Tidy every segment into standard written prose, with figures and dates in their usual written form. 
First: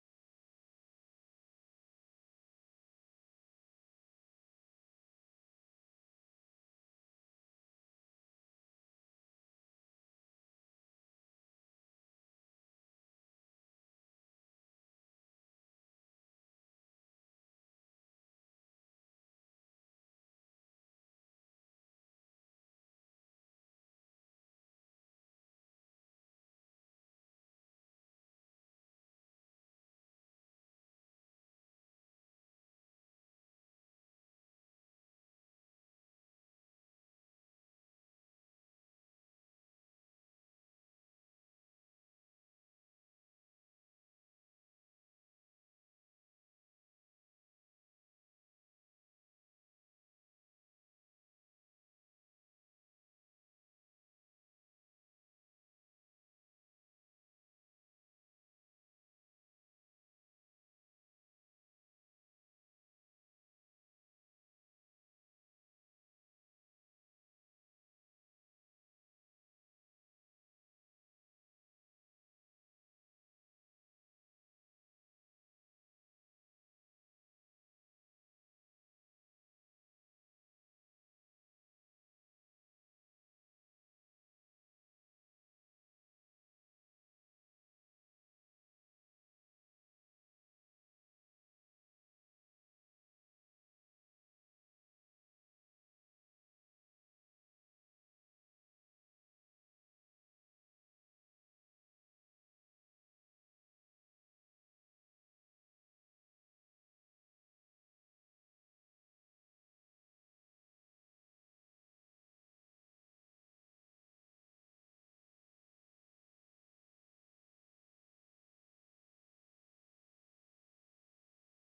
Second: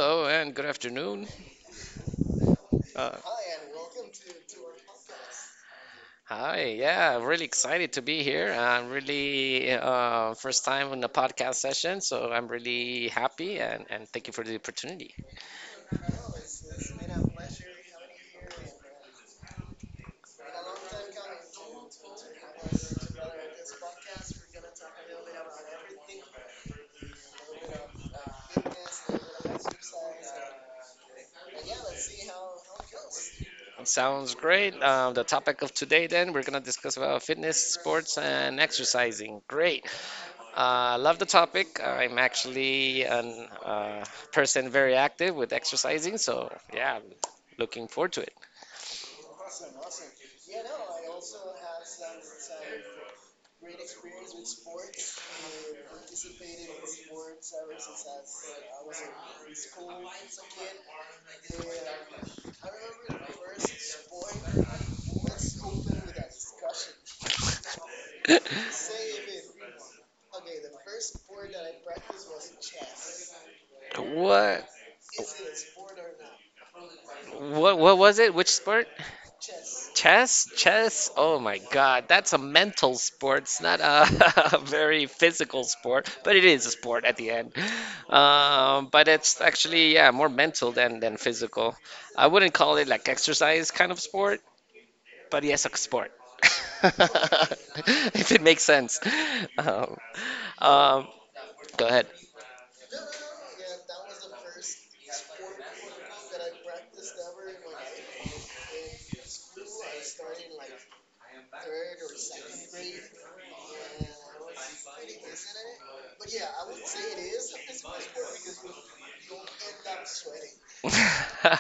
Hello and good afternoon. Hi, and welcome to our podcast. Hi, yeah, I'm really excited to be here. I'm really first time on the podcast session, so I'm really happy and thank you for the opportunity. Sounds great. The topic of today, then, we're gonna discuss about fitness, sports, and exercising. Great. Love the topic. I'm actually an person very active with exercising, so yeah, I'm looking forward to it. Same here. What? What? What was it? Which sport? Chess? Chess? Oh my God, that's a mental sport. It's not a, a very physical sport, but it is a sport at the end. But it's actually yeah more mental than physical. I wouldn't call it like exercise kind of sport, but yes, a sport. If it makes sense. Um, um, Go ahead.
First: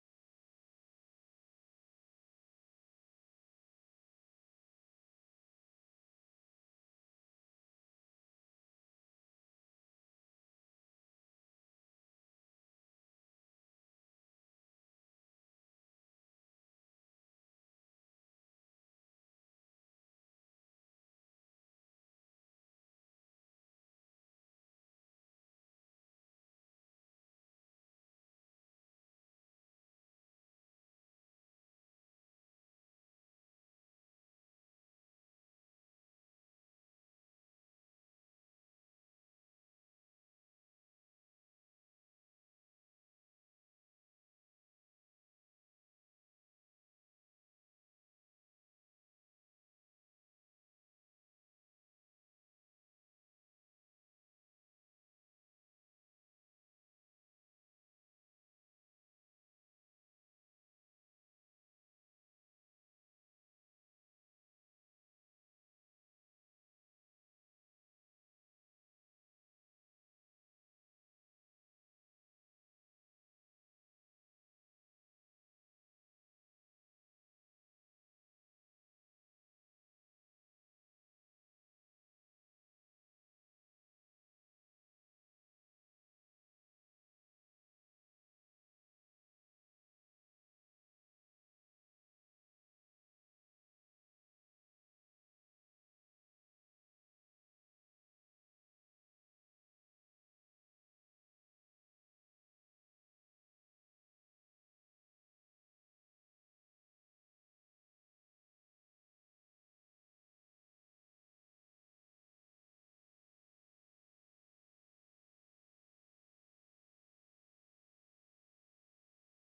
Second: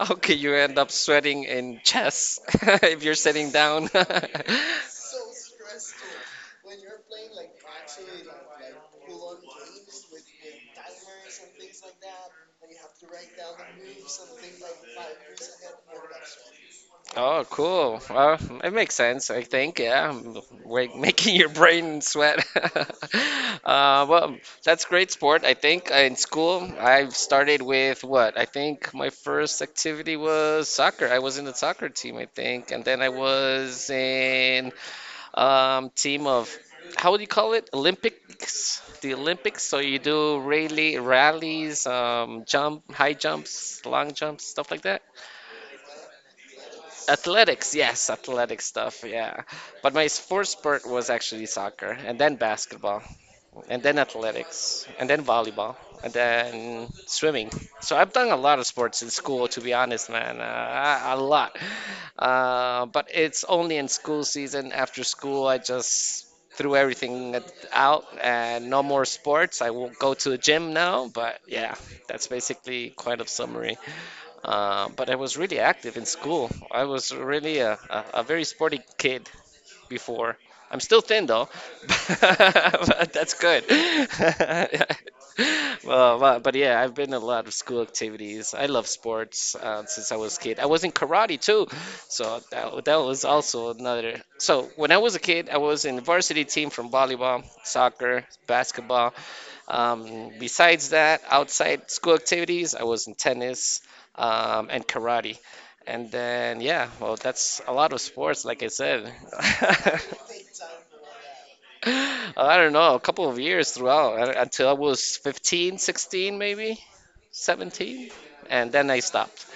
How could you end up sweating in chess if you're sitting down? Oh, cool. Well, it makes sense, I think. Yeah, making your brain sweat. Uh, well, that's great sport, I think. In school, I've started with what? I think my first activity was soccer. I was in the soccer team, I think, and then I was in team of how would you call it? Olympics, the Olympics. So you do rally rallies, jump, high jumps, long jumps, stuff like that. Athletics, yes, athletic stuff, yeah. But my first sport was actually soccer, and then basketball and then athletics, and then volleyball, and then swimming. So I've done a lot of sports in school, to be honest, man, a lot. But it's only in school season. After school, I just threw everything out and no more sports. I won't go to the gym now, but yeah, that's basically quite a summary. But I was really active in school. I was really a very sporty kid before. I'm still thin though, but that's good. Well, but yeah, I've been in a lot of school activities. I love sports since I was a kid. I was in karate too, so that was also another. So when I was a kid, I was in varsity team from volleyball, soccer, basketball, besides that, outside school activities, I was in tennis and karate. And then, yeah, well, that's a lot of sports, like I said. I don't know, a couple of years throughout until I was 15, 16, maybe 17. And then I stopped.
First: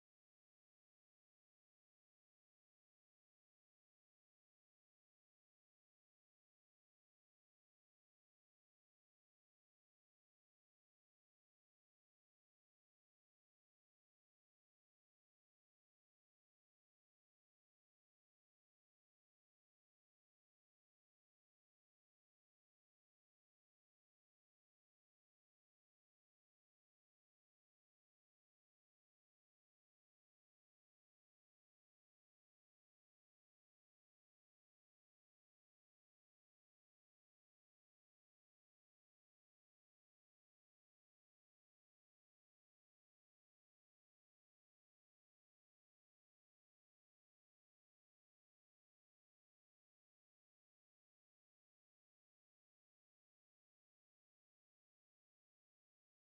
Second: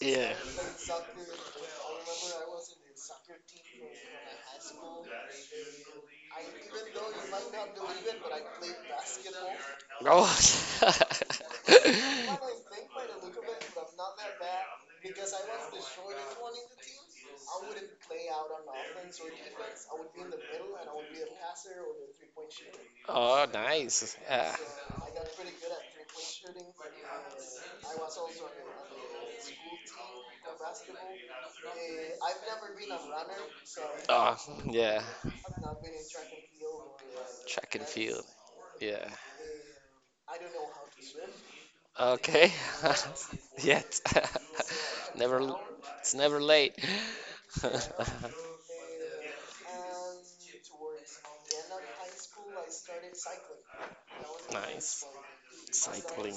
Yeah. Oh. Oh, nice. Yeah. Oh, yeah. Track and field. Yeah. Okay. Yet. Never. It's never late. Nice. Cycling.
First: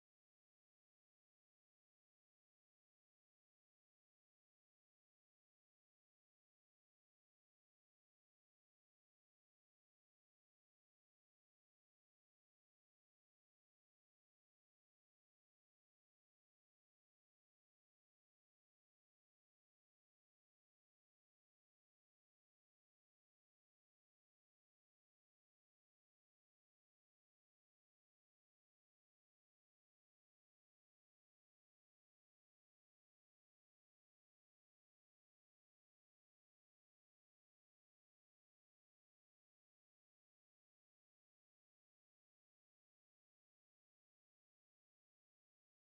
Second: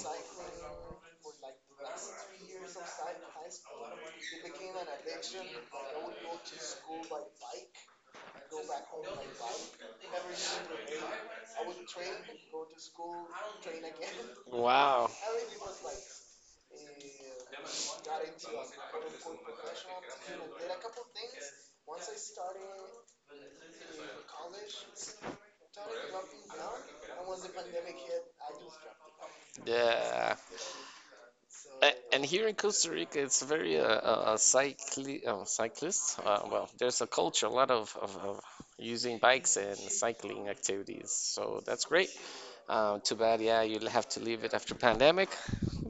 Wow. Yeah. A- And here in Costa Rica, it's very cyclist. Well, there's a culture, a lot of using bikes and cycling activities. So that's great. Too bad, yeah, you'll have to leave it after pandemic,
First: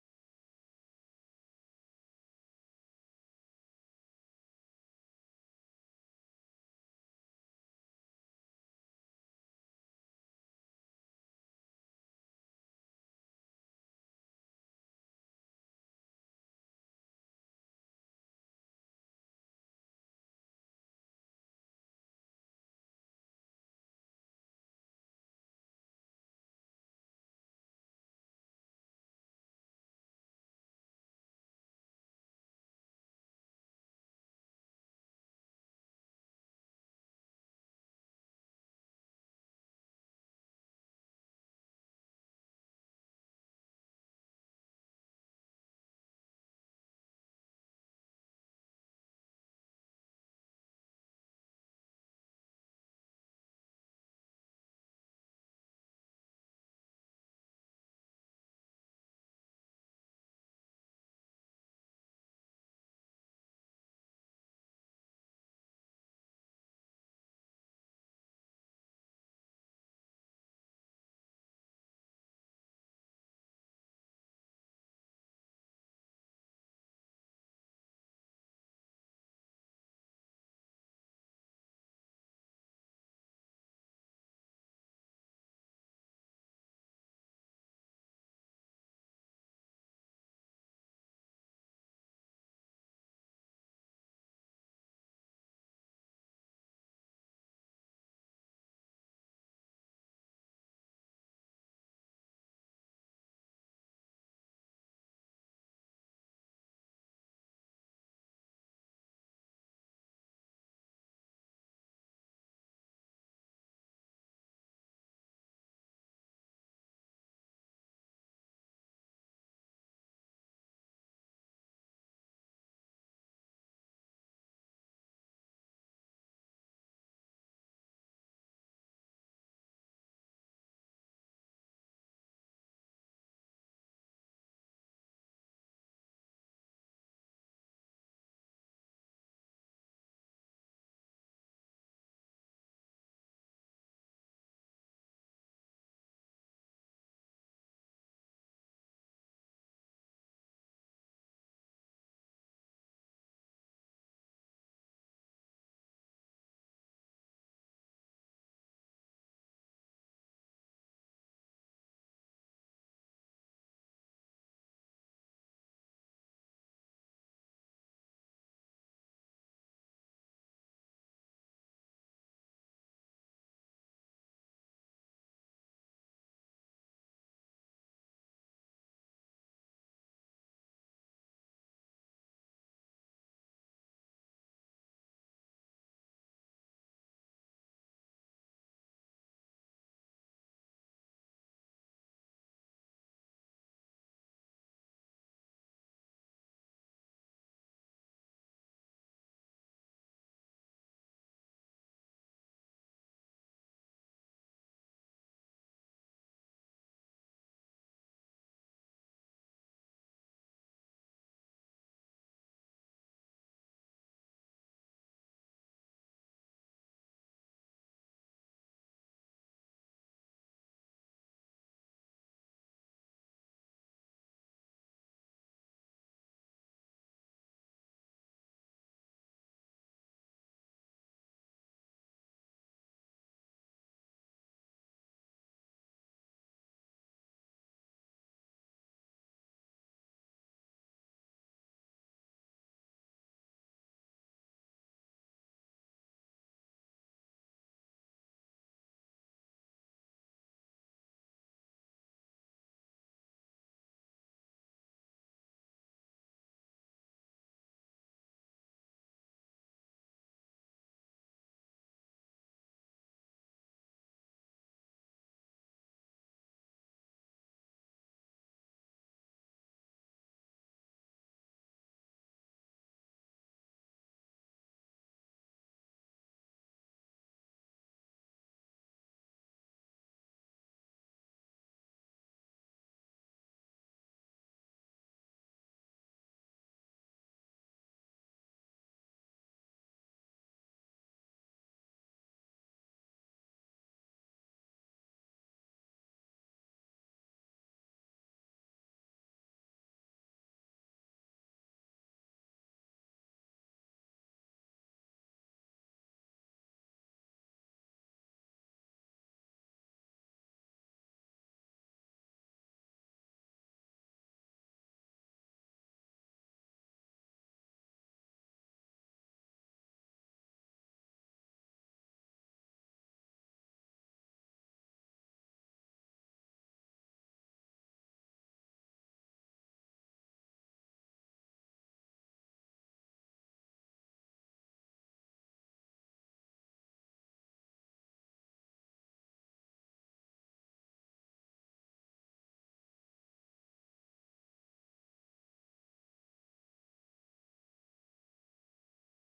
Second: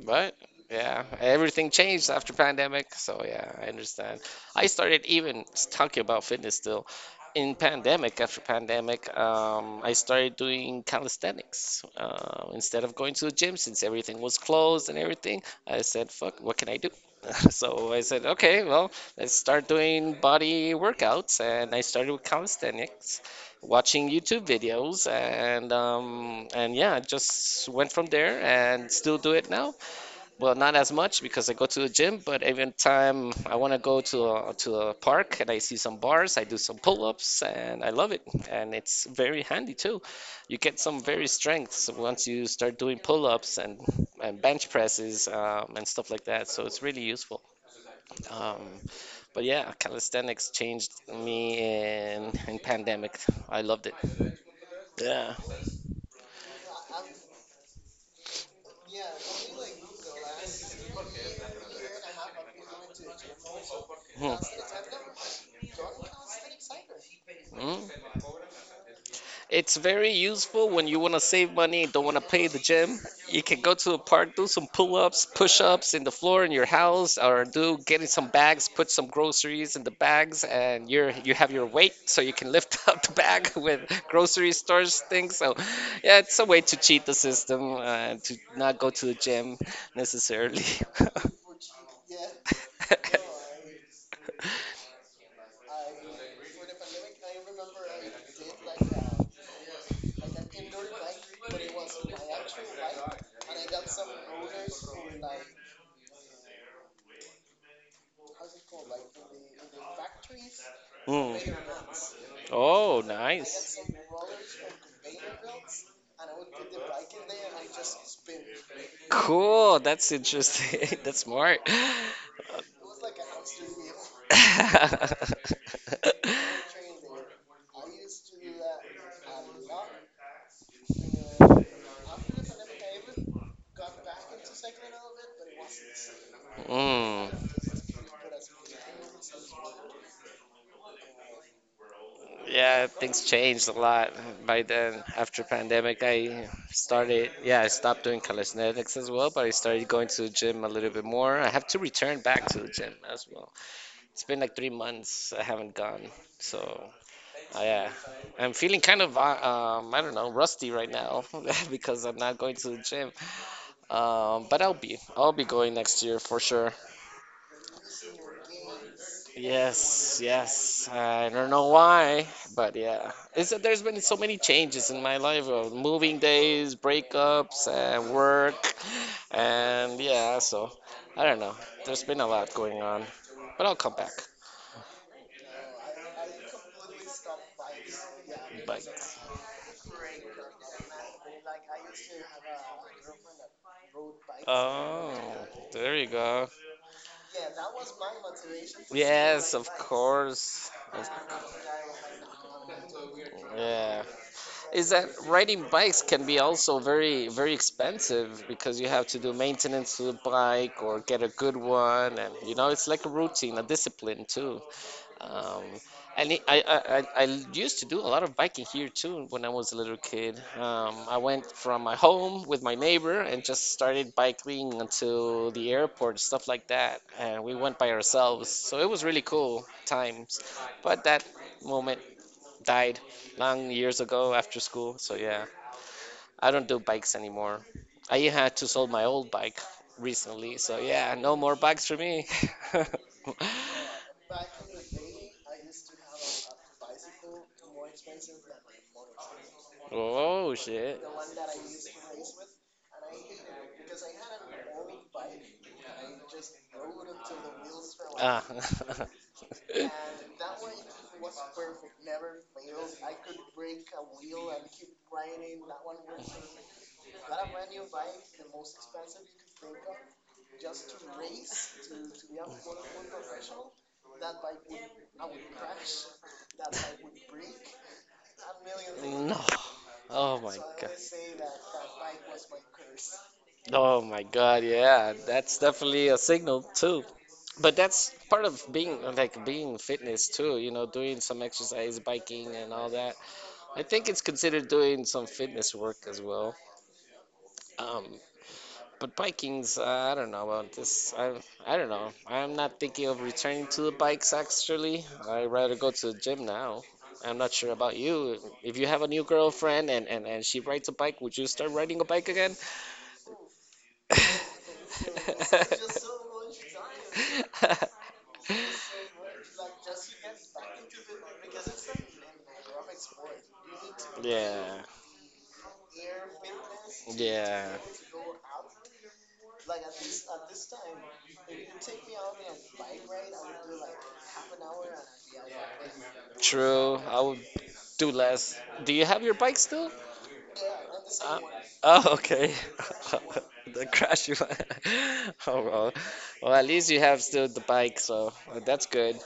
but yeah, everything changed after pandemic, so yeah, I understand. I started even talking about fitness still in pandemic. After pandemic, I started doing calisthenics instead of going to the gym since everything was closed and everything. I said, "Fuck, what can I do?" So I said, "Okay, well, let's start doing body workouts," and I started with calisthenics watching YouTube videos and yeah, I just went from there and still do it now. Well, not as much because I go to the gym, but every time I want to go to to a park and I see some bars, I do some pull-ups and I love it. And it's very handy too. You get some very strengths once you start doing pull-ups and bench presses and stuff like that. So it's really useful. Um, but yeah, calisthenics changed me in pandemic. I loved it. Yeah. Mhm. Mm. It's very useful when you want to save money and don't want to pay the gym. You can go to a park, do some pull-ups, push-ups in the floor in your house, or do getting some bags, put some groceries in the bags, and you have your weight, so you can lift up the bag with grocery stores things. So, yeah, it's a way to cheat the system to not go to the gym necessarily. Oh, nice. Cool. That's interesting. That's smart. Mm. Yeah, things changed a lot by then. After pandemic, I started, yeah, I stopped doing calisthenics as well, but I started going to the gym a little bit more. I have to return back to the gym as well. It's been like 3 months I haven't gone, so I, yeah. I'm feeling kind of, I don't know, rusty right now because I'm not going to the gym. But I'll be going next year for sure. Yes, yes. I don't know why, but yeah. It's that there's been so many changes in my life, moving days, breakups, and work, and yeah. So I don't know. There's been a lot going on, but I'll come back. Bye. Oh, there you go. Yes, of course. Of Yeah. Is that riding bikes can be also very, very expensive because you have to do maintenance to the bike or get a good one. And, you know, it's like a routine, a discipline too. Um, I used to do a lot of biking here too when I was a little kid. I went from my home with my neighbor and just started biking until the airport, stuff like that. And we went by ourselves, so it was really cool times. But that moment died long years ago after school. So yeah, I don't do bikes anymore. I had to sold my old bike recently, so yeah, no more bikes for me. Oh shit. Ah. No. Oh my god. Oh my god, yeah. That's definitely a signal too. But that's part of being like being fitness too, you know, doing some exercise, biking and all that. I think it's considered doing some fitness work as well. Um, but biking's, I don't know about this. I don't know. I'm not thinking of returning to the bikes actually. I'd rather go to the gym now. I'm not sure about you. If you have a new girlfriend and she rides a bike, would you start riding a bike again? Yeah, yeah. True, I would do less. Do you have your bike still? Uh, oh, okay. The crash you Oh, well. Well, at least you have still the bike, so that's good.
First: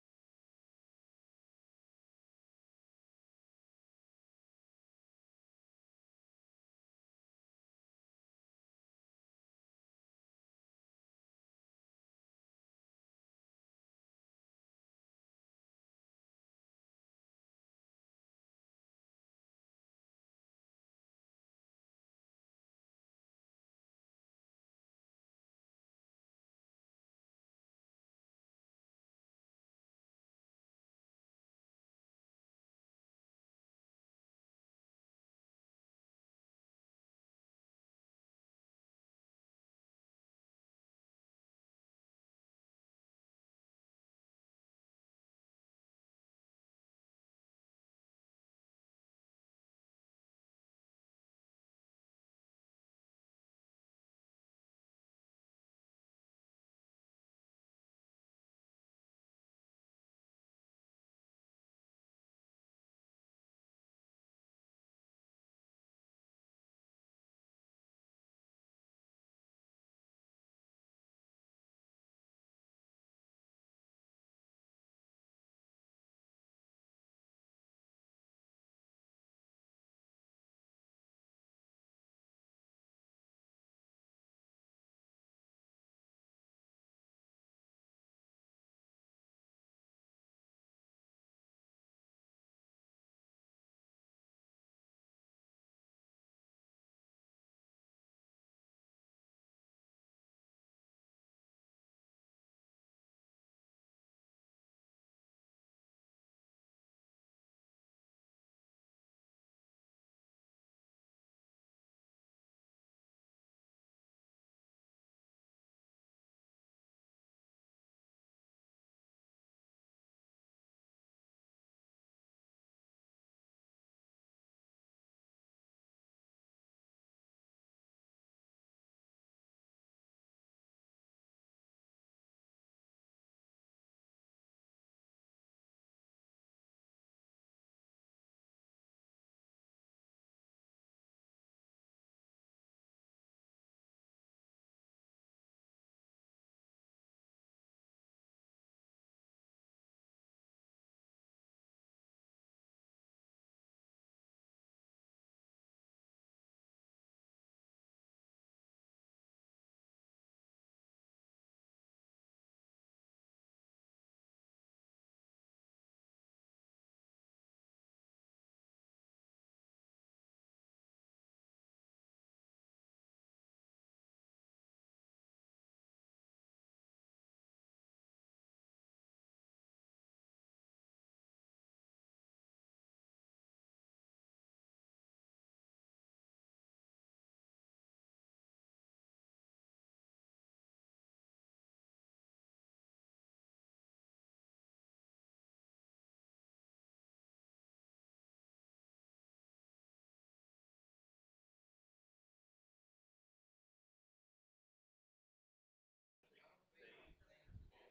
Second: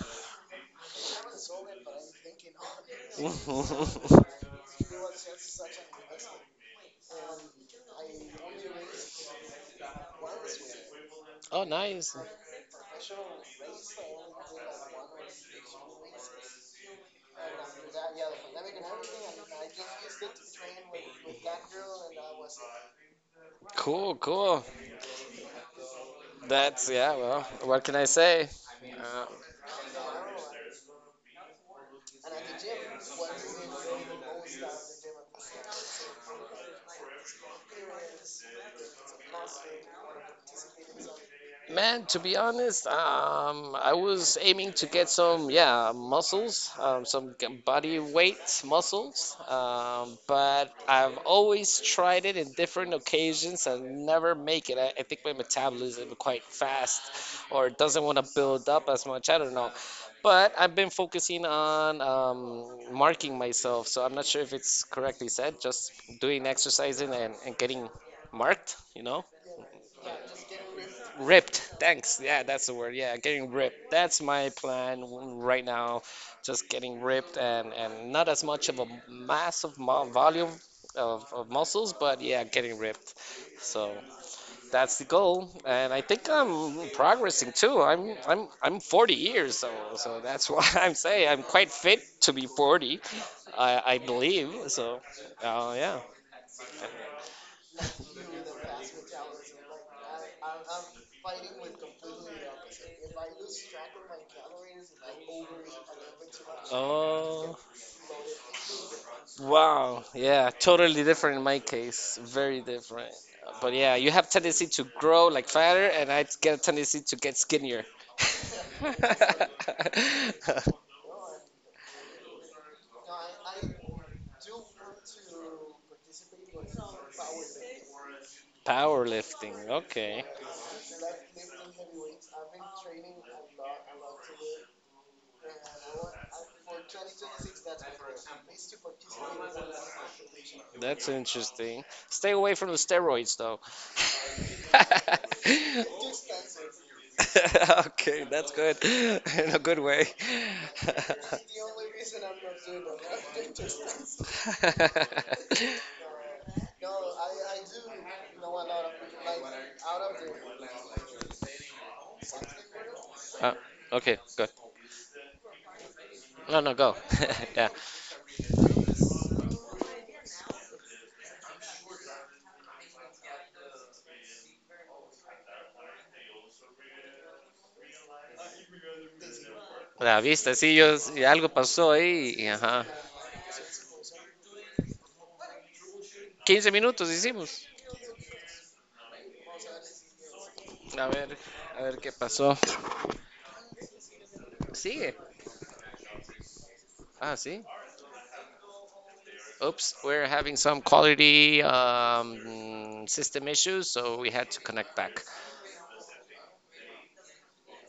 Oh, nice. Cool, cool. That's, yeah, well, what can I say? Uh, Man, to be honest, I was aiming to get some, yeah, muscles, body weight muscles, but I've always tried it in different occasions and never make it. I think my metabolism is quite fast or doesn't want to build up as much. I don't know. But I've been focusing on marking myself, so I'm not sure if it's correctly said, just doing exercising and getting marked, you know? Ripped. Thanks. Yeah, that's the word. Yeah, getting ripped. That's my plan right now. Just getting ripped and not as much of a volume of muscles, but yeah, getting ripped. So that's the goal, and I think I'm progressing too. I'm 40 years, so that's why I'm saying I'm quite fit to be 40. I believe so. Yeah. Oh, wow. Yeah, totally different in my case. Very different. But yeah, you have tendency to grow like fatter, and I get a tendency to get skinnier. Powerlifting. Okay. That's interesting. Stay away from the steroids, though. Okay, that's good. In a good way. Ah, okay, good. No, no, go. Ya, la vista, sí, yo, sí, algo pasó ahí y, ajá. Quince minutos hicimos. A ver, a ver qué pasó. Sigue. Ah, sí. Oops, we're having some quality system issues, so we had to connect back.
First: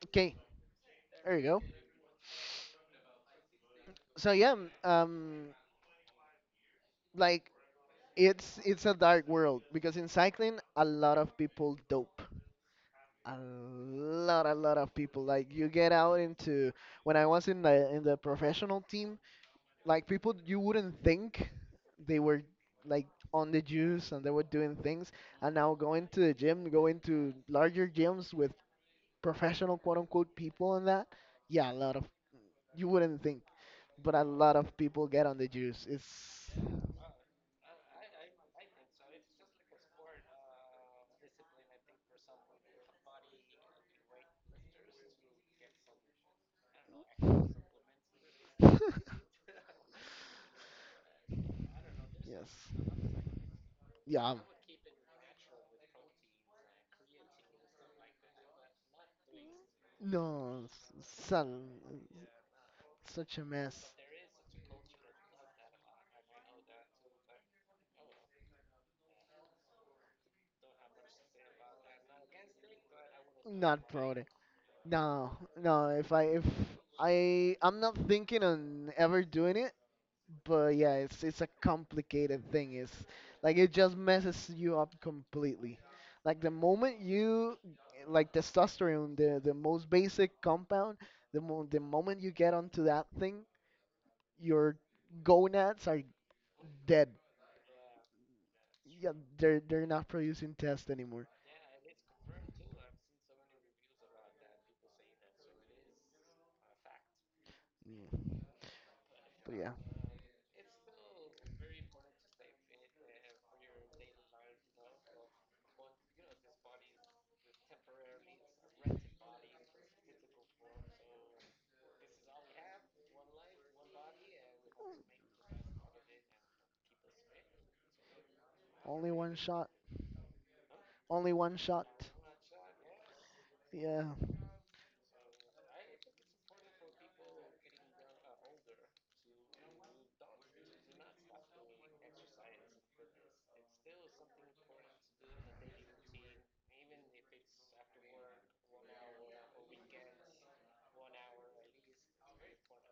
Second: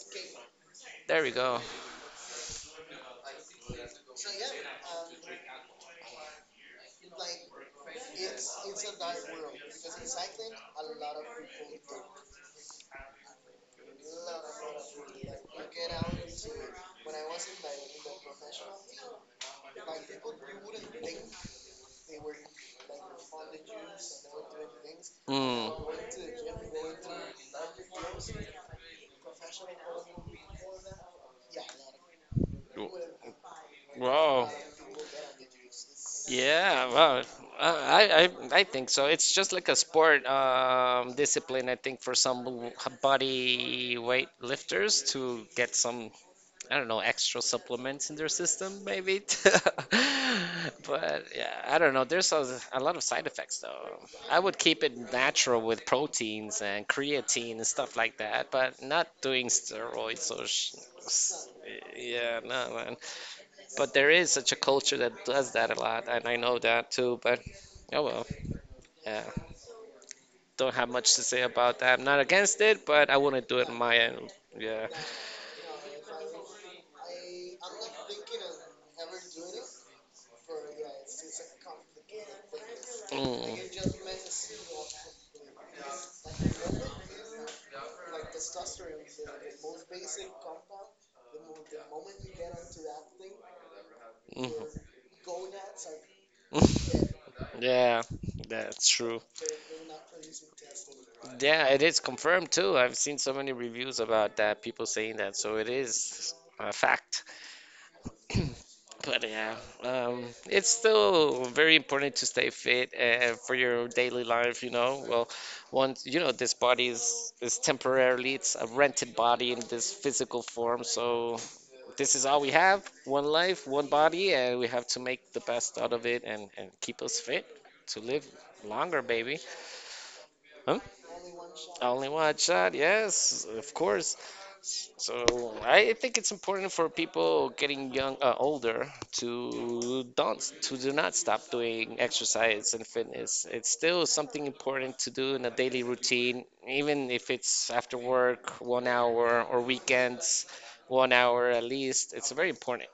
Okay, There we there you go. go. So yeah, m- um, like it's a dark world because in cycling a lot of people dope. A lot of people. Like you get out into when I was in the professional team, like people you wouldn't think they were like on the juice and they were doing things, and Mm. now going to the gym, going to larger gyms with professional quote unquote people and that. Yeah, a lot of you wouldn't think. But a Wow. lot of people get on the juice. It's Yeah, well, I think so. It's just like a sport discipline, I think, for some body weight lifters to get some I don't know, extra supplements in their system, maybe. But yeah, I don't know. There's a yes, lot of side effects, though. yeah, I would keep it natural with proteins and creatine and stuff like that, but not doing steroids or no, s- s- son, yeah, no, man. such a mess. But there is such a culture that does that a lot, and I know that too, but oh well. Yeah, don't have much to say about that. I'm not against it, but I wouldn't do it on Not my proud. end. Yeah. No, no. If I'm not thinking on ever doing it, but yeah, it's a complicated thing. It's like it Mm. just messes you up completely. Like the moment you like testosterone, the most basic compound, the moment you get onto that thing, Mhm. your gonads are dead. Yeah, that's Yeah, true. they're not producing test anymore. Yeah, it is confirmed too. I've seen so many reviews about that, people saying that, so it is a fact. Yeah. But But yeah, yeah, it's still very important to stay fit for your daily life, Well, once you know this body is temporarily it's a rented body in this physical form, so this is all we have. One life, one body, and we have to make the best out of it and keep us fit to live longer, only one baby. shot. Huh? Only one shot. Only one shot, yes, of Yeah. course. So I think it's important for people getting young, older, to do not stop doing exercise and fitness. It's still something important to do in a daily routine, even if it's after work, 1 hour, or weekends, 1 hour at least. It's very important.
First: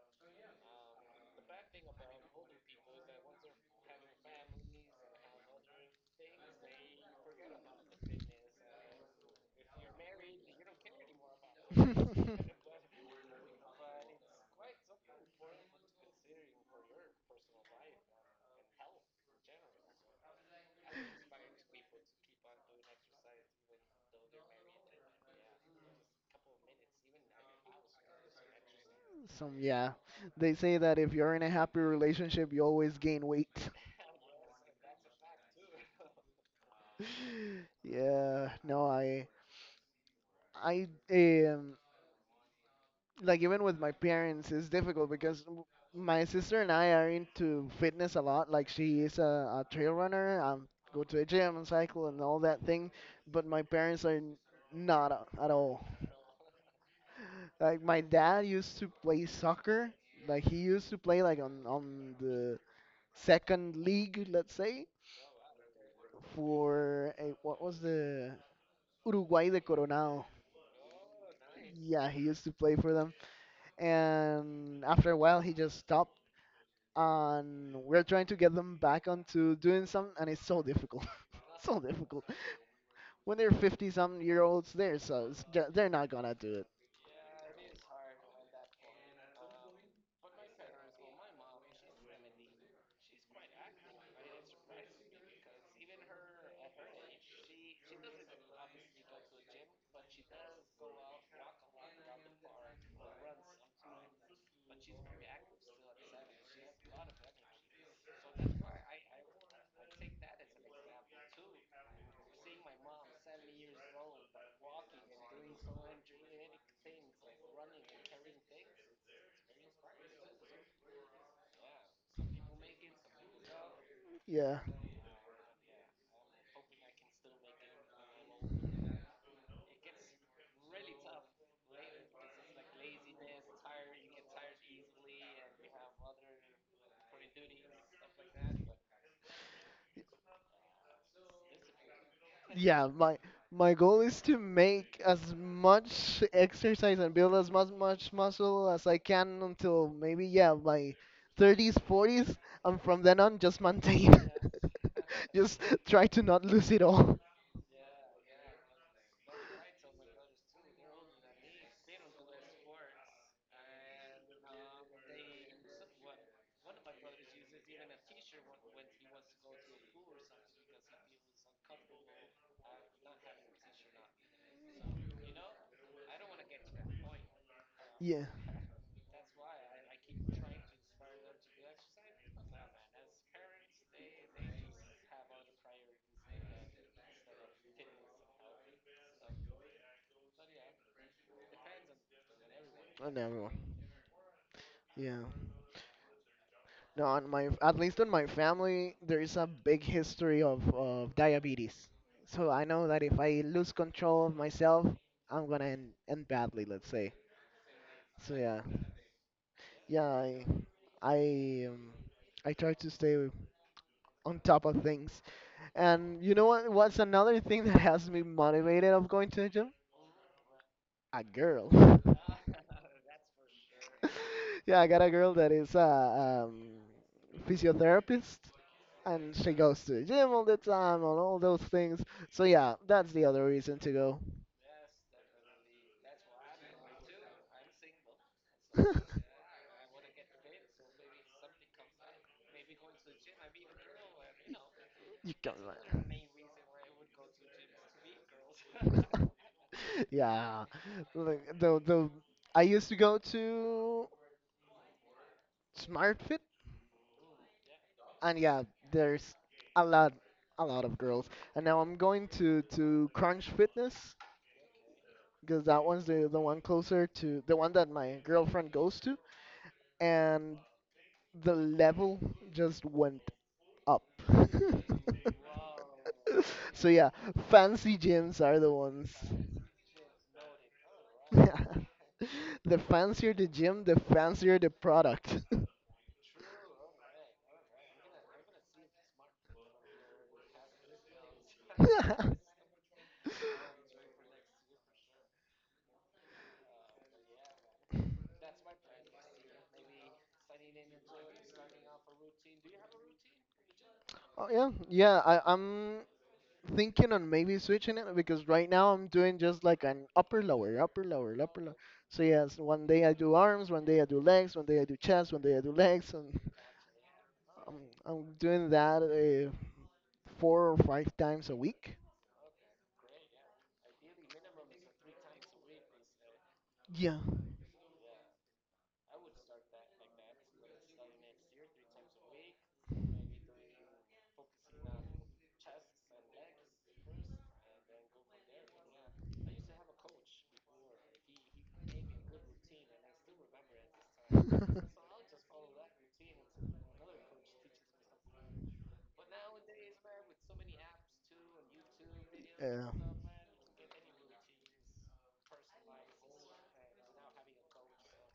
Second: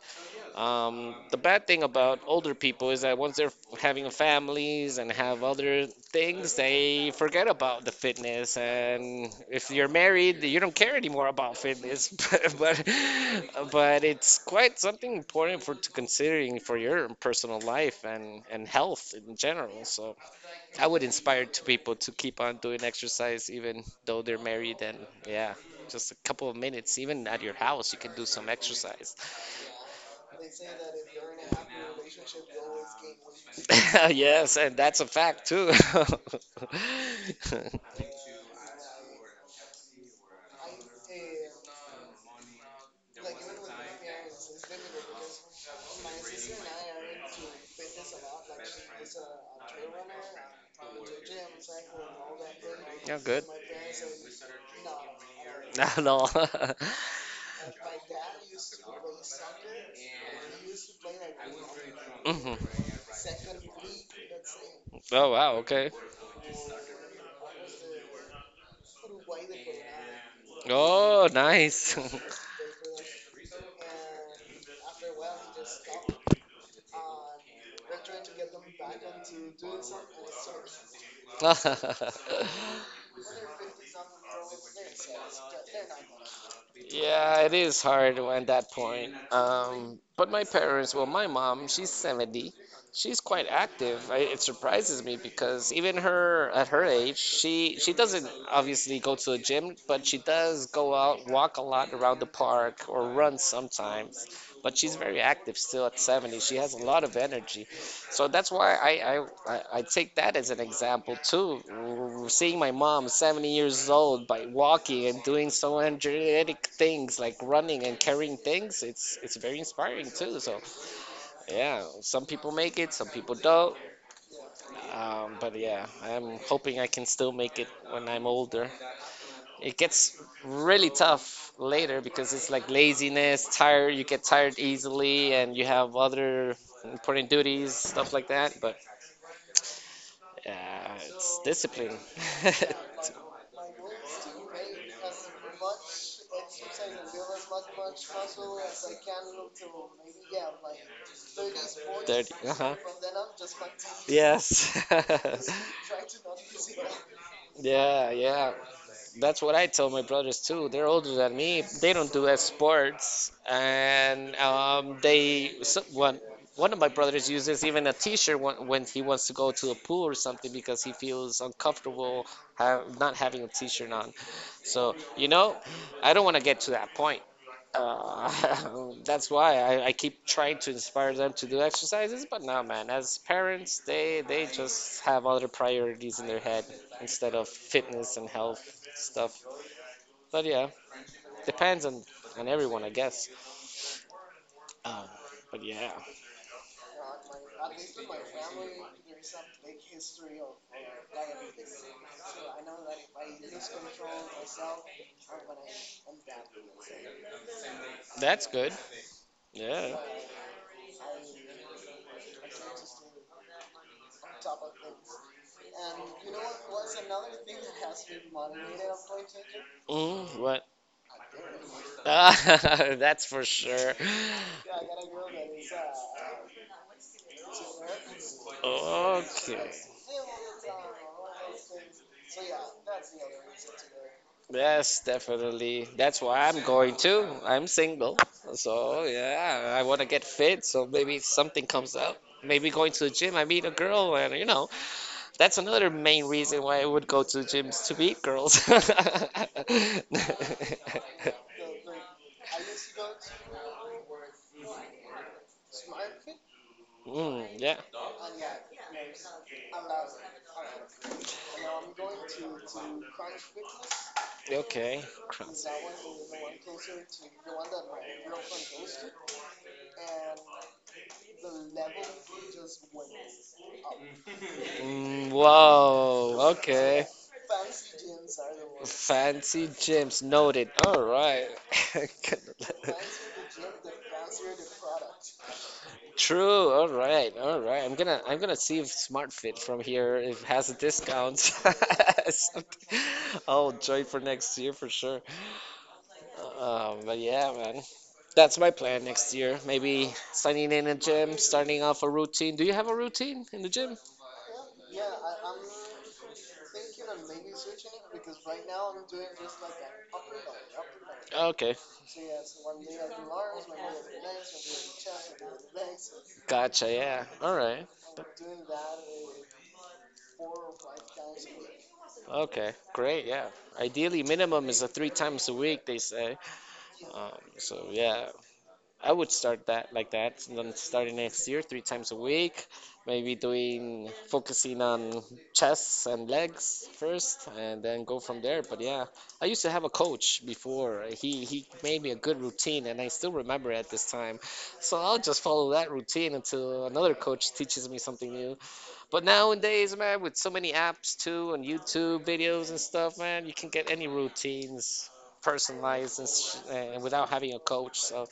The bad thing about older people is that once they're having families and have other things, they forget about the fitness. And if you're married, you don't care anymore about fitness. But but but it's quite something important for to considering for your personal life and health in general. So I would inspire to people to keep on doing exercise even though they're married. And yeah, just a couple of minutes, even at your house, you can do some exercise. Some, yeah. They say that if you're in a happy relationship, you always gain weight. Yes, and that's a fact too. Yeah. No, I um like Even with my parents it's difficult my sister and I are into fitness a lot. Like she is a trail runner, go to the gym and cycle and all that thing. Yeah, good. But my parents are n- not at all. No. Like my dad used to play soccer. Like he used to play like on the Mhm. second league, let's say, Oh wow, okay. for what was the Uruguay de Coronado. Oh, nice. Yeah, he used to play for them and after a while he just stopped, and we're trying to get them back onto doing some, and it's so difficult, so difficult. When they're 50 some year olds, they're they they're not gonna do it. Yeah, it is hard at that point. But my parents, well, my mom, she's 70. She's quite active. It surprises me because even her at her age, she doesn't obviously go to the gym, but she does go out, walk a lot around the park or run sometimes. But she's very active still at 70. She has a lot of energy. So that's why I take that as an example too. W- Seeing my mom, 70 years old, by walking and doing so energetic things like running and carrying things, it's very inspiring too. So yeah, some people make it, some people don't. Yeah, But yeah, I'm hoping I can still make it when I'm older. It gets really tough later because it's like laziness, tired. You get tired easily, and you have other important duties, stuff like that. But yeah, it's discipline. yeah. My goal is to make as much exercise and build as much muscle as I can until maybe yeah my 30s, 30. 40s, Uh-huh. and from then on just maintain, Yes. just try to not lose it all. Yeah, yeah, that's what I tell my brothers too. They're older than me. They don't do sports, and they so, one of my brothers uses even a T-shirt when he wants to go to a pool or something because he feels uncomfortable ha not having a T-shirt on. So you know, I don't want to get to that point. Yeah, Uh, that's why I keep trying to inspire them to do exercises, but no, man. As parents, they just have other priorities in their head instead of fitness and health stuff. But yeah, depends on everyone, I on guess. everyone. Um, Yeah. but yeah, No, on my, at least in my family, there is a big history of diabetes. So I know that if I lose control of myself, I'm gonna end badly. Let's say. So that's yeah. good. Yeah. Yeah, I, um, I try to stay on top of things. And you know what? What's another thing that has me motivated of going to the gym? Mm, what? A girl. Ah, that's for sure. Yeah, I got a girl that is a physiotherapist, and she Okay. goes to the gym all the time and all those things. So yeah, that's the other reason to go. Yes, definitely. That's why I'm going too. I'm single. So yeah, I want to get fit. So maybe something comes up. Maybe going to the gym, I meet a girl, and you know, You can. that's another main reason why I would go to gyms to meet girls. Yeah. Look, the I used to go to SmartFit, Mm, yeah. and yeah, there's a lot, a lot of girls. And now I'm going to Crunch Fitness Okay. because Crabs. that one's the one closer to the one that my girlfriend goes to, and the level just went up. Mm, wow. So Okay. yeah, fancy gyms are the ones. Fancy gems noted. All right. The fancier the gym, the fancier the product. True. All right. All right. I'm gonna see if Smart Fit from here if has a discount. Something- I'll join for next year for sure. But yeah, man. That's my plan next year. Maybe signing in a gym, starting off a routine. Do you have a routine in the gym? Oh yeah, yeah. I'm thinking on maybe switching it because right now I'm doing just like an upper lower, upper lower, upper lower. Okay. So yes, one day I do arms, one day I do legs, one day I do chest, one day I do legs, and Gotcha. Yeah. All I'm right. I'm doing that four or five times a week. Okay. Great. Yeah. Ideally, minimum is a three times a week, they say. Yeah. Um, so, yeah. I would start that like that, and then starting next year, three times a week, maybe doing focusing on chest and legs first, and then go from there. But yeah, I used to have a coach before. He made me a good routine, and I still remember at this time. So I'll just follow that routine until another coach teaches me something new. But nowadays, man, with so many apps too, and YouTube videos and Yeah. stuff, man, you can get any routines personalized and, sh- and without having a coach. So.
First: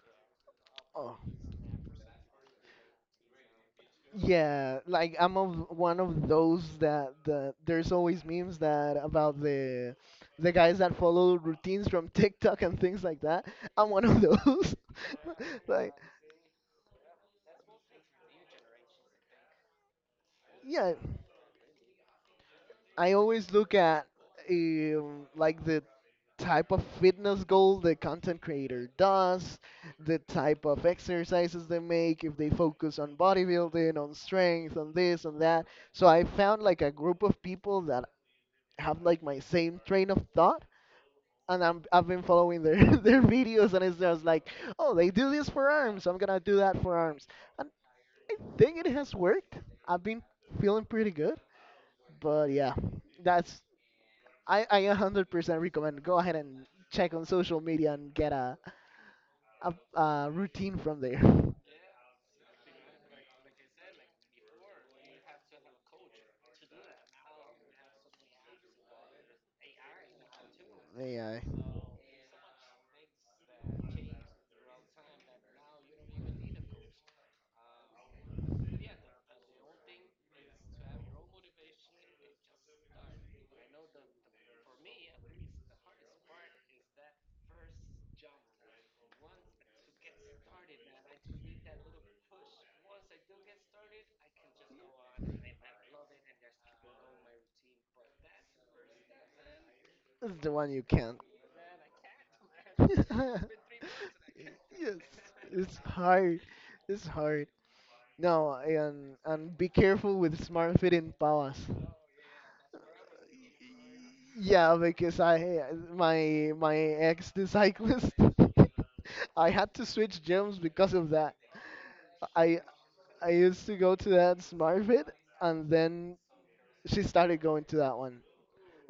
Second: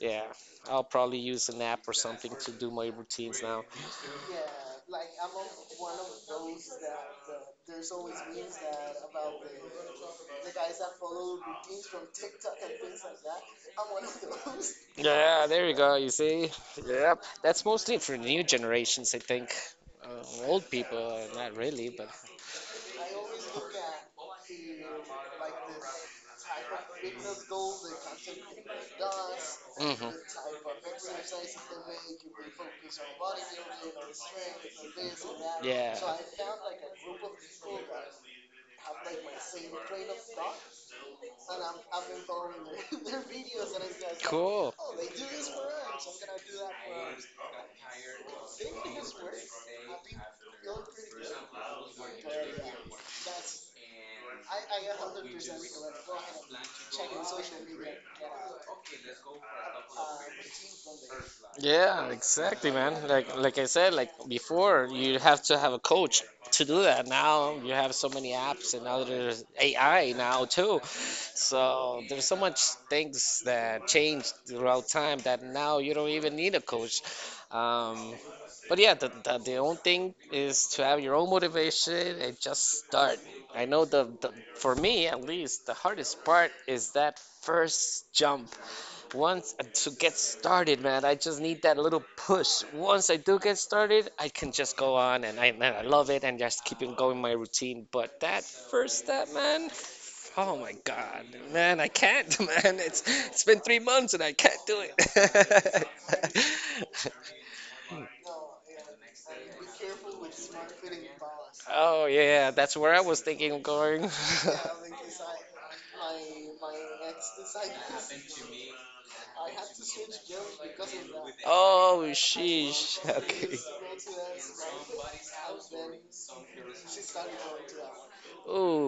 Yeah, I'll Oh. probably use an app or something to do my routines now. Yeah, like I'm of one of those that there's always memes that about the guys that follow routines from TikTok and things like that. I'm one of those. Yeah, there you Like go, you see? Yep. That's mostly for new generations, I think. Old yeah, people, not really, but. I always look at like the type of fitness goal the content creator does, Hmm. the type of exercises they make, if they focus on bodybuilding, on strength, on this, on that. Yeah. So I found like a group of people that have like my same train of thought. I've been following their, their videos, and it's just like, Cool. oh, they do this for arms. I'm gonna do that for arms. And I think it has worked. I've been feeling pretty good. But yeah, that's I 100% recommend go ahead and check on social media and get a, a routine from there. Yeah, exactly, man. Like I said, like before, you have to have a coach to do that. Now you have so many apps and now there's AI now too. AI So there's so much things that change throughout time that now you don't even need a coach. Um, but yeah, the only thing is to have your own motivation and just start. I know the for me at least the hardest part is that first jump once I- to get started, man, I just need that little push. Once I do get started, I can just go on and I love it and just keep on going my routine. But that first step, man, is the oh one my you can't. God, man, I can't, man. It's Yes, it's been 3 months and I can't do it's it. hard. It's hard. No, and be careful with smart fitting pawas. Oh yeah, that's where I was thinking of going. Yeah, because I my my ex the cyclist. I had to switch gyms because of that. Oh I sheesh. I Okay. used to go to that Smart Fit, and then she started going to that.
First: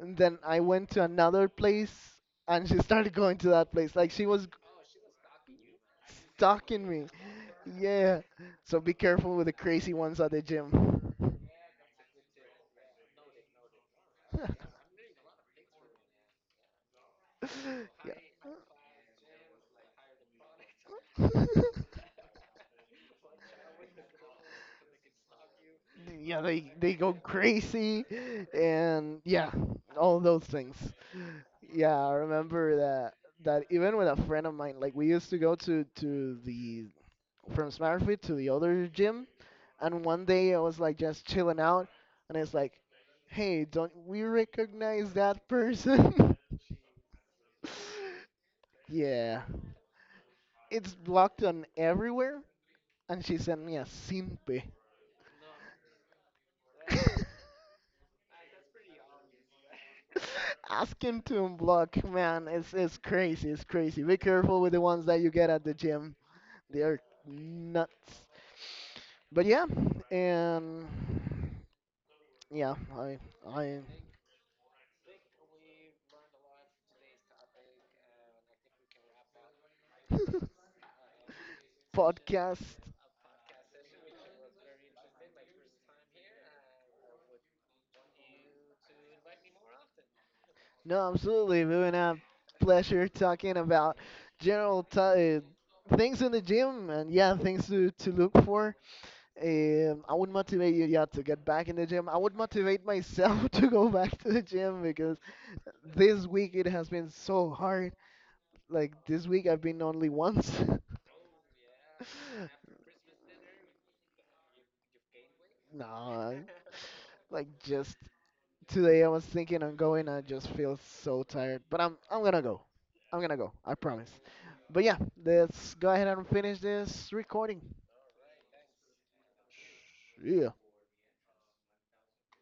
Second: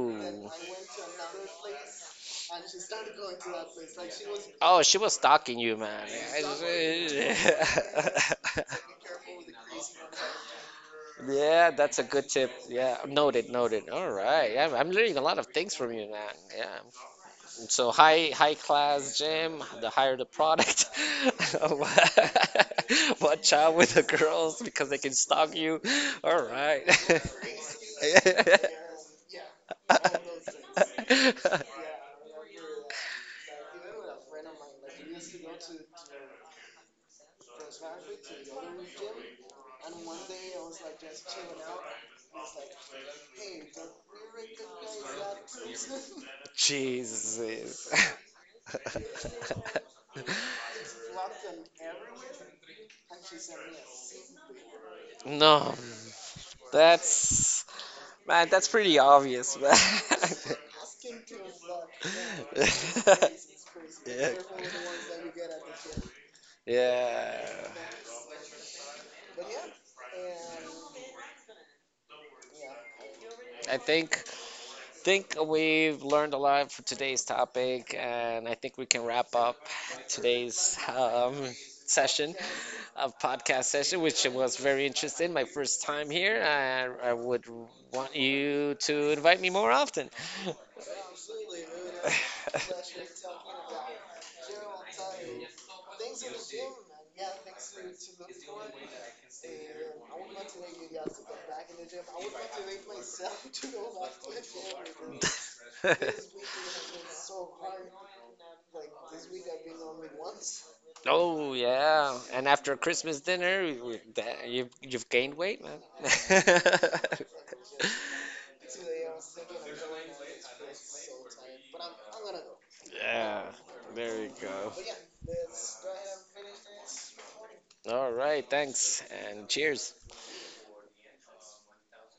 And then I went to another place and she started going to that place. Oh, she was stalking you, man. Stalking me. Yeah. So be careful with the crazy ones at the gym. Yeah, that's a good tip. Yeah, noted, noted. All right. I'm learning a lot of things from you, man. Yeah. So high Yeah. high class gym, the higher the product. Watch out with the girls because they can stalk you. Yeah, All right. they go crazy and yeah, all those things. Yeah, I remember that even with a friend of mine, like we used to go to the from Smartfit to the other gym, and one day I was like just chilling out, and it's like, hey, don't we recognize that person? Jesus. Yeah, it's blocked on everywhere, and she sent me a simpe. No, that's man, that's pretty obvious, man. Ask him to unblock, man. It's crazy. It's crazy. Be yeah, careful with the ones that you get at the gym. They are yeah. nuts. But yeah, and yeah, I I think think we've learned a lot for today's topic, and I think we can wrap up today's session Podcast. of podcast session, which was very interesting. My first time here, I would want you to invite me more often. No, absolutely. We've been a pleasure talking about general t- uh, things in the gym and yeah, things to look for. I would motivate you yeah to get back in the gym. I would motivate myself to go back to the gym because this week it has been so hard. Like this week I've been only once. Oh yeah, and after Christmas dinner, you've gained weight, man. Nah, like just today I was thinking on going. I just feel so tired, but I'm gonna go. I'm gonna Yeah, go. I promise. there you go. But yeah, let's go ahead and finish this recording. All right, thanks and cheers. Yeah.